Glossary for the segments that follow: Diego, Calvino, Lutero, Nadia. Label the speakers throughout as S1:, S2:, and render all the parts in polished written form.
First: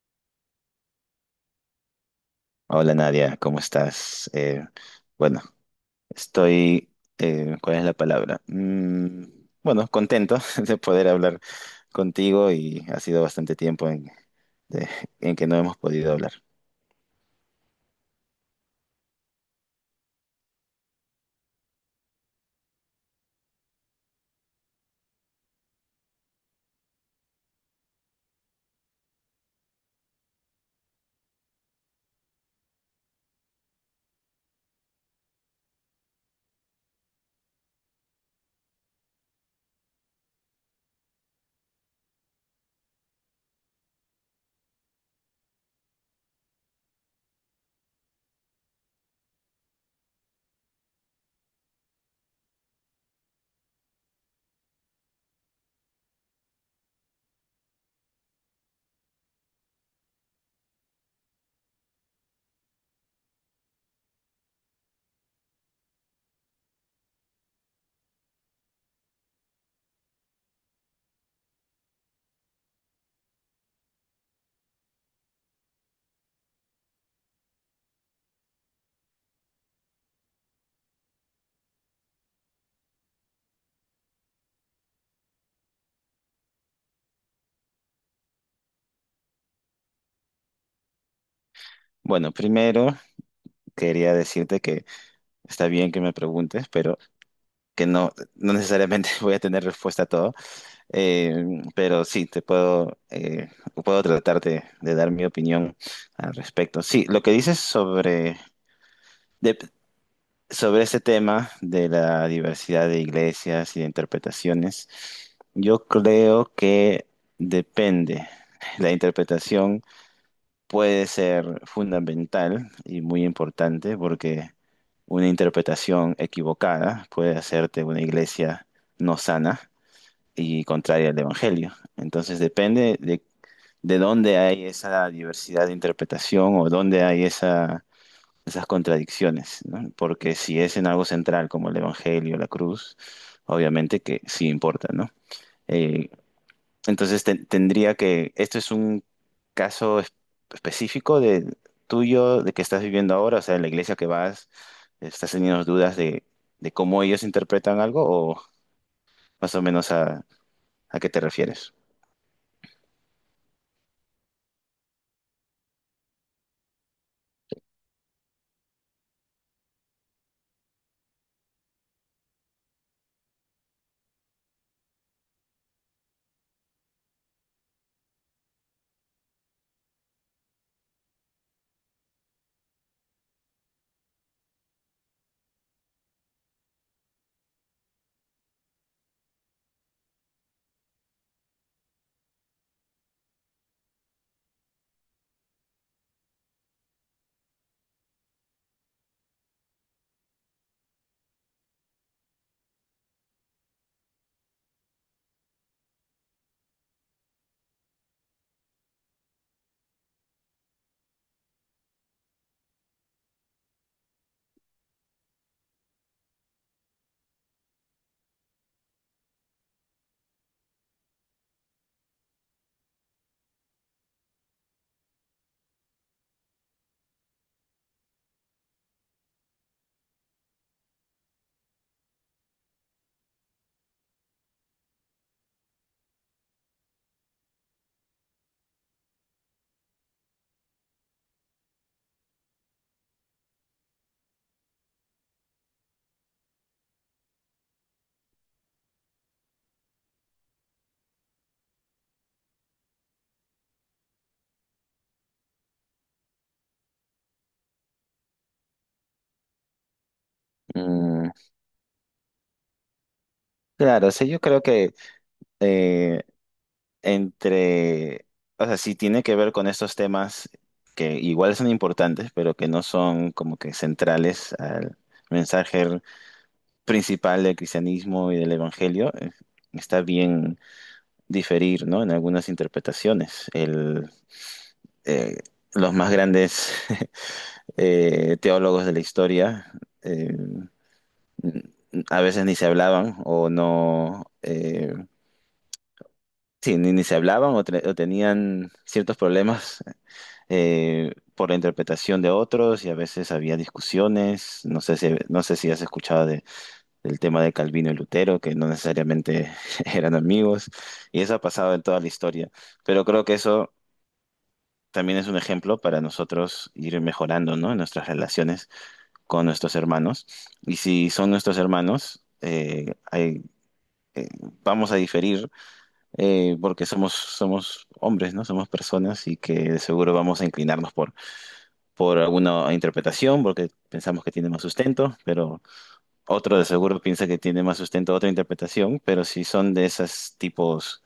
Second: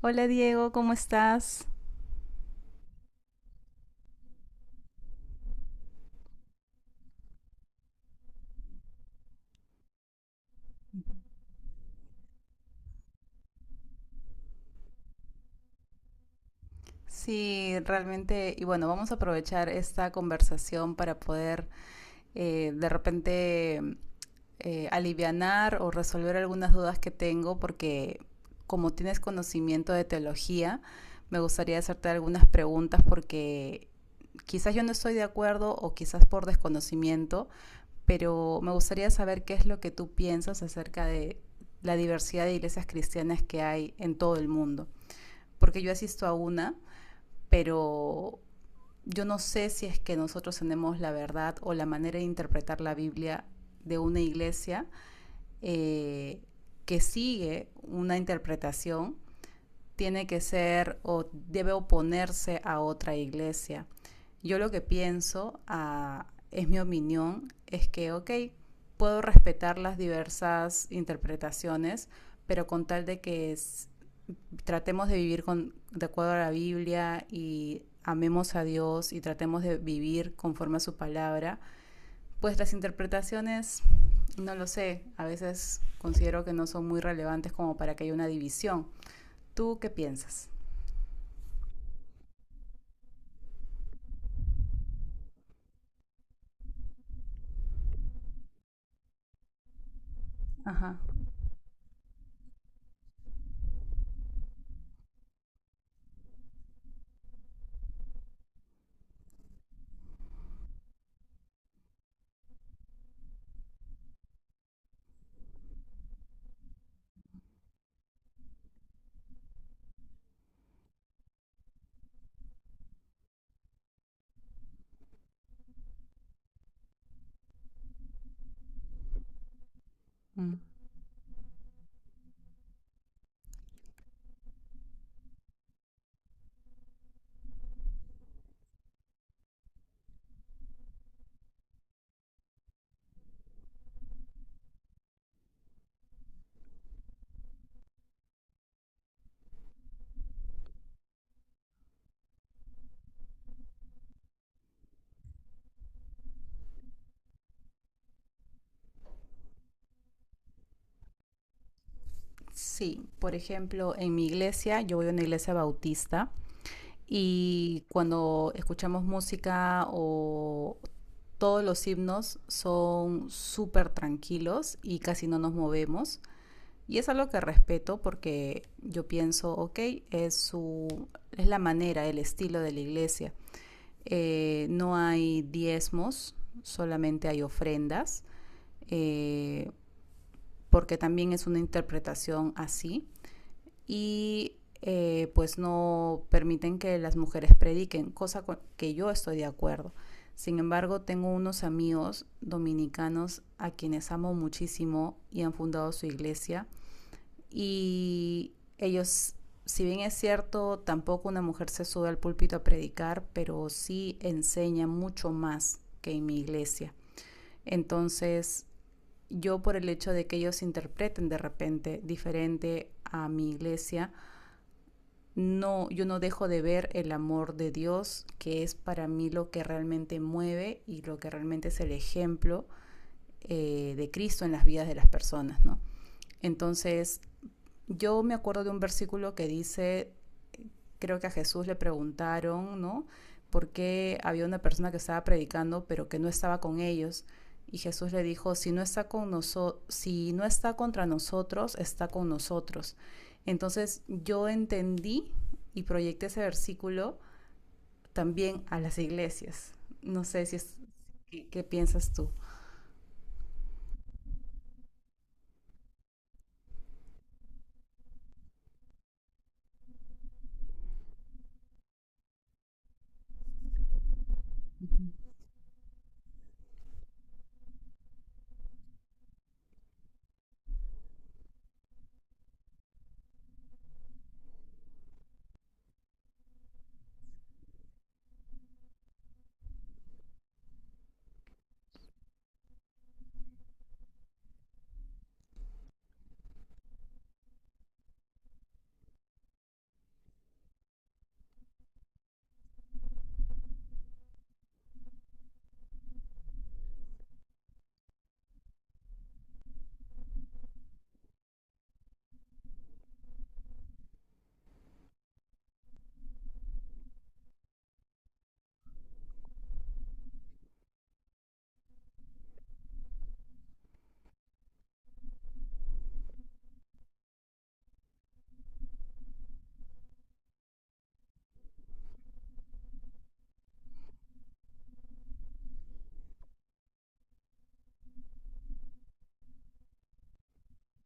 S1: Hola Diego, ¿cómo estás?
S2: Hola Nadia, ¿cómo estás? Bueno, estoy, ¿cuál es la palabra? Bueno, contento de poder hablar contigo y ha sido bastante tiempo en, de- en que no hemos podido hablar.
S1: Sí, realmente, y bueno, vamos a aprovechar esta conversación para poder de repente alivianar o resolver algunas dudas que tengo, porque como tienes conocimiento de teología, me gustaría hacerte algunas preguntas porque quizás yo no estoy de acuerdo o quizás por desconocimiento, pero me gustaría saber qué es lo que tú piensas acerca de la diversidad de iglesias cristianas que hay en todo el mundo. Porque yo asisto a una, pero yo no sé si es que nosotros tenemos la verdad o la manera de interpretar la Biblia de una iglesia eh, que sigue una interpretación, tiene que ser o debe oponerse a otra iglesia. Yo lo que pienso, ah, es mi opinión, es que, ok, puedo respetar las diversas interpretaciones, pero con tal de que tratemos de vivir con, de acuerdo a la Biblia y amemos a Dios y tratemos de vivir conforme a su palabra, pues las interpretaciones, no lo sé, a veces considero que no son muy relevantes como para que haya una división. ¿Tú qué piensas?
S2: Bueno, primero quería decirte que está bien que me preguntes, pero que no necesariamente voy a tener respuesta a todo.
S1: Ajá.
S2: Pero sí, te puedo, puedo tratarte de dar mi opinión al respecto. Sí, lo que dices sobre sobre ese tema de la diversidad de iglesias y de interpretaciones, yo creo que depende. La interpretación puede ser fundamental y muy importante porque una interpretación equivocada puede hacerte una iglesia no sana
S1: Mm.
S2: y contraria al Evangelio. Entonces depende de dónde hay esa diversidad de interpretación o dónde hay esa esas contradicciones, ¿no? Porque si es en algo central como el Evangelio, la cruz, obviamente que sí importa, ¿no? Eh, entonces tendría que, esto es un caso específico de tuyo, de que estás viviendo ahora, o sea, en la iglesia que vas, estás teniendo dudas de cómo ellos interpretan algo o más o menos a qué te refieres.
S1: Sí, por ejemplo, en mi iglesia, yo voy a una iglesia bautista y cuando escuchamos música o todos los himnos son súper tranquilos y casi no nos movemos. Y es algo que respeto porque yo pienso, ok, es, su, es la manera, el estilo de la iglesia. No hay diezmos, solamente hay ofrendas, eh, porque también es una interpretación así. Y pues no permiten que las mujeres prediquen, cosa con que yo estoy de acuerdo. Sin embargo, tengo unos amigos dominicanos a quienes amo muchísimo y han fundado su iglesia y ellos, si bien es cierto, tampoco una mujer se sube al púlpito a predicar, pero sí enseña mucho más que en mi iglesia. Entonces, yo por el hecho de que ellos interpreten de repente diferente a mi iglesia, no, yo no dejo de ver el amor de Dios, que es para mí lo que realmente mueve y lo que realmente es el ejemplo de Cristo en las vidas de las personas, ¿no? Entonces, yo me acuerdo de un versículo que dice, creo que a Jesús le preguntaron, ¿no? ¿Por qué había una persona que estaba predicando pero que no estaba con ellos? Y Jesús le dijo, si no está con noso, si no está contra nosotros, está con nosotros. Entonces yo entendí y proyecté ese versículo también a las iglesias. No sé si es
S2: Mm,
S1: qué, qué piensas tú.
S2: claro, o sea, yo creo que eh, entre, o sea, sí tiene que ver con estos temas que igual son importantes, pero que no son como que centrales al mensaje principal del cristianismo y del evangelio. Está bien diferir, ¿no? En algunas interpretaciones. Eh, los más grandes teólogos de la historia eh, a veces ni se hablaban o no, sí, ni se hablaban o, o tenían ciertos problemas por la interpretación de otros y a veces había discusiones. No sé si has escuchado del tema de Calvino y Lutero, que no necesariamente eran amigos, y eso ha pasado en toda la historia. Pero creo que eso también es un ejemplo para nosotros ir mejorando, ¿no?, nuestras relaciones con nuestros hermanos. Y si son nuestros hermanos, vamos a diferir, porque somos hombres, ¿no? Somos personas y que de seguro vamos a inclinarnos por alguna interpretación, porque pensamos que tiene más sustento, pero otro de seguro piensa que tiene más sustento otra interpretación, pero si son de esos tipos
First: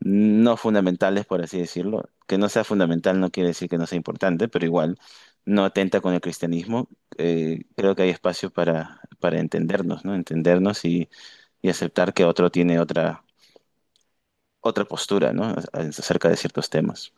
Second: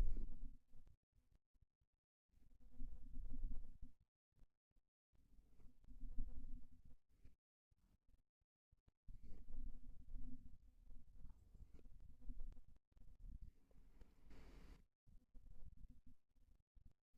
S2: no fundamentales, por así decirlo, que no sea fundamental no quiere decir que no sea importante, pero igual no atenta con el cristianismo. Creo que hay espacio para entendernos, ¿no? Entendernos y aceptar que otro tiene otra postura, ¿no? Acerca de ciertos temas.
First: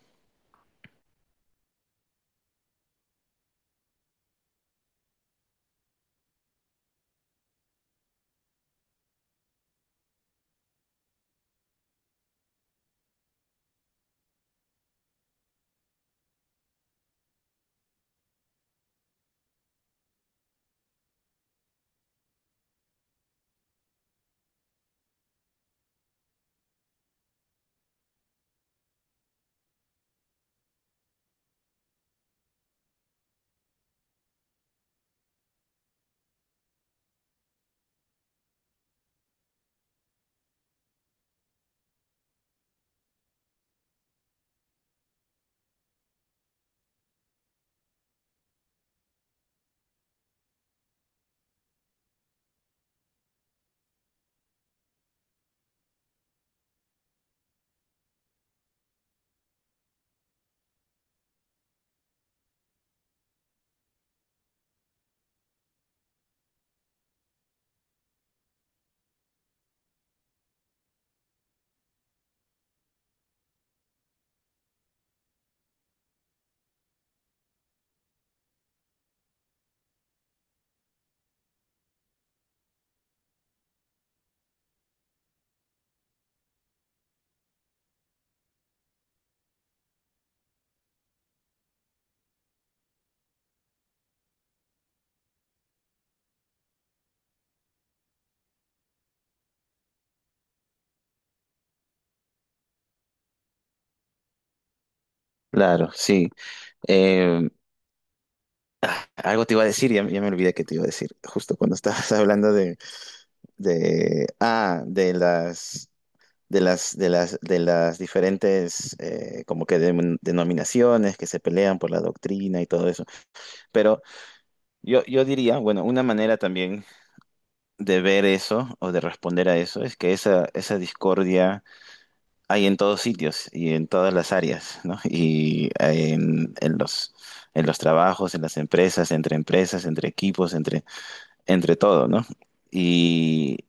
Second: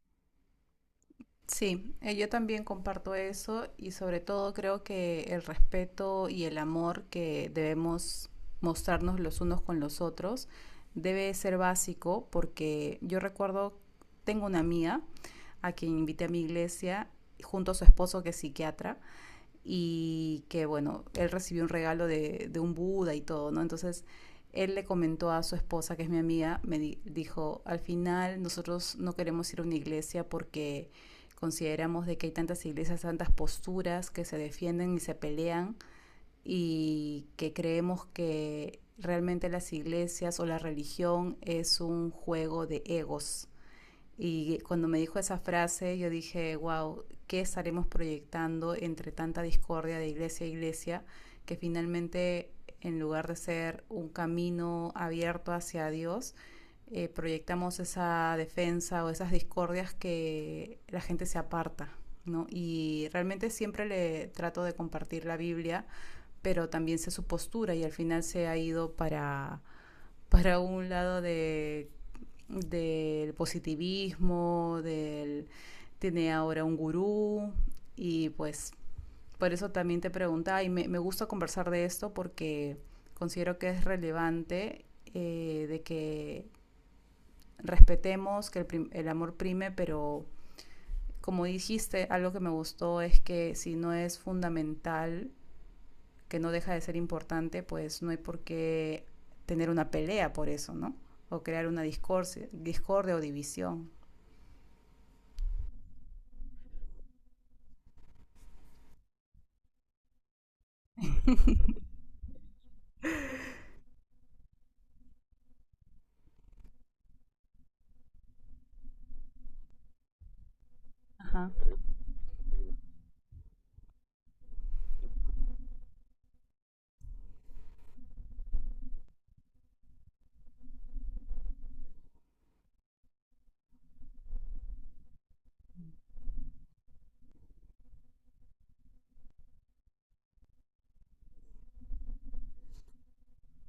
S1: Sí, yo también comparto eso y sobre todo creo que el respeto y el amor que debemos mostrarnos los unos con los otros debe ser básico porque yo recuerdo, tengo una amiga a quien invité a mi iglesia junto a su esposo que es psiquiatra y que bueno, él recibió un regalo de un Buda y todo, ¿no? Entonces él le comentó a su esposa, que es mi amiga, dijo, al final nosotros no queremos ir a una iglesia porque consideramos de que hay tantas iglesias, tantas posturas que se defienden y se pelean y que creemos que realmente las iglesias o la religión es un juego de egos y cuando me dijo esa frase, yo dije, wow, ¿qué estaremos proyectando entre tanta discordia de iglesia a iglesia? Que finalmente, en lugar de ser un camino abierto hacia Dios, proyectamos esa defensa o esas discordias que la gente se aparta. ¿No? Y realmente siempre le trato de compartir la Biblia, pero también sé su postura y al final se ha ido para un lado de del positivismo, del tiene ahora un gurú y pues por eso también te preguntaba y me gusta conversar de esto porque considero que es relevante de que respetemos que el, prim, el, amor prime, pero como dijiste, algo que me gustó es que si no es fundamental, que no deja de ser importante, pues no hay por qué tener una pelea por eso, ¿no? O crear una discordia, discordia o división.
S2: Claro, sí. Eh, Algo te iba a decir, ya me olvidé que te iba a decir, justo cuando estabas hablando de, ah, de las, de las, de las, de las diferentes, como que denominaciones que se
S1: Ajá.
S2: pelean por la doctrina y todo eso. Pero yo diría, bueno, una manera también de ver eso o de responder a eso es que esa discordia hay en todos sitios y en todas las áreas, ¿no? Y en los trabajos, en las empresas, entre equipos, entre todo, ¿no? Y,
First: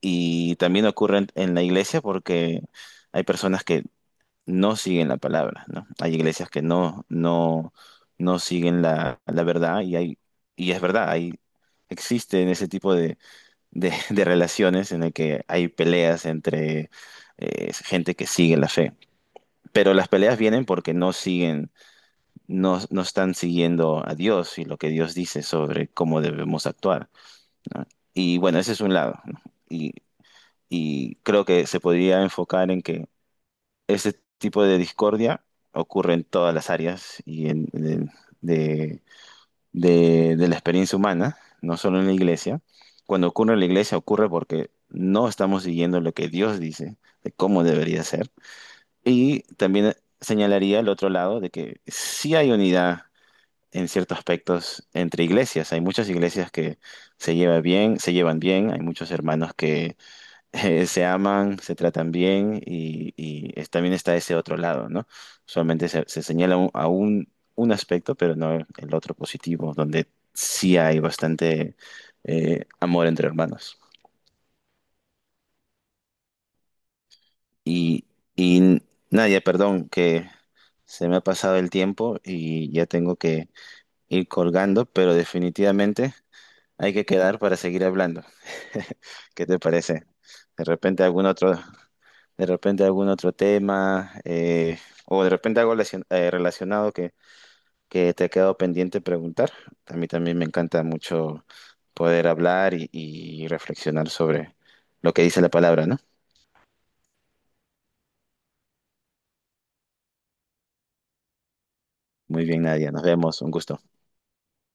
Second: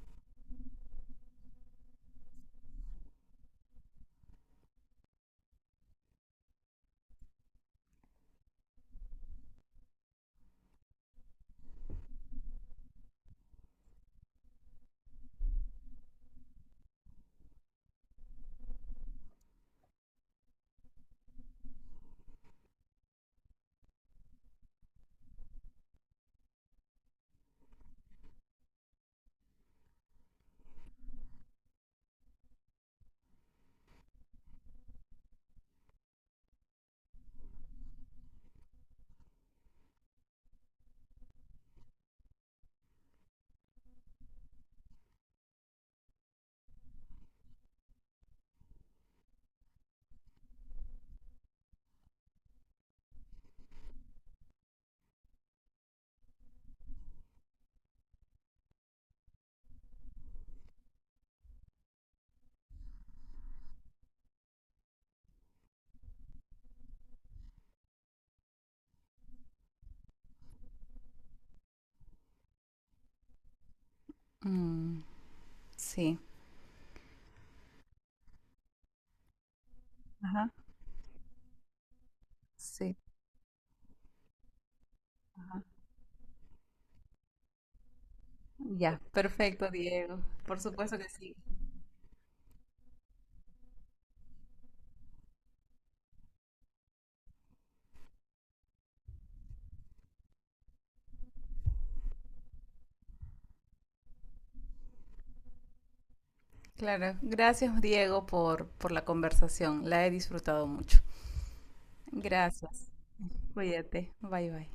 S2: y también ocurre en la iglesia porque hay personas que no siguen la palabra, ¿no? Hay iglesias que no siguen la verdad y hay, y es verdad, hay, existen ese tipo de relaciones en el que hay peleas entre gente que sigue la fe. Pero las peleas vienen porque no siguen, no, no están siguiendo a Dios y lo que Dios dice sobre cómo debemos actuar, ¿no? Y bueno, ese es un lado, ¿no? Y, y creo que se podría enfocar en que ese tipo de discordia ocurre en todas las áreas y en, de- de la experiencia humana, no solo en la iglesia. Cuando ocurre en la iglesia ocurre porque no estamos siguiendo lo que Dios dice de cómo debería ser. Y también señalaría el otro lado de que sí hay unidad en ciertos aspectos entre iglesias. Hay muchas iglesias que se llevan bien, hay muchos hermanos que se aman, se tratan bien y, también está ese otro lado, ¿no? Solamente se señala un- a un, un aspecto, pero no el otro positivo, donde sí hay bastante amor entre hermanos.
S1: Mm, sí.
S2: Y, y Nadia, perdón, que
S1: Ajá.
S2: se me ha pasado el tiempo y ya
S1: Sí.
S2: tengo que ir colgando, pero definitivamente hay que quedar para seguir hablando.
S1: Ya,
S2: ¿Qué te
S1: perfecto,
S2: parece?
S1: Diego. Por
S2: De
S1: supuesto
S2: repente
S1: que
S2: algún
S1: sí.
S2: otro, de repente algún otro tema, o de repente algo relacionado que te ha quedado pendiente preguntar. A mí también me encanta mucho poder hablar y reflexionar sobre lo que dice la palabra, ¿no?
S1: Claro. Gracias, Diego, por la conversación. La he disfrutado mucho.
S2: Muy bien,
S1: Gracias.
S2: Nadia. Nos vemos. Un gusto.
S1: Cuídate. Bye, bye.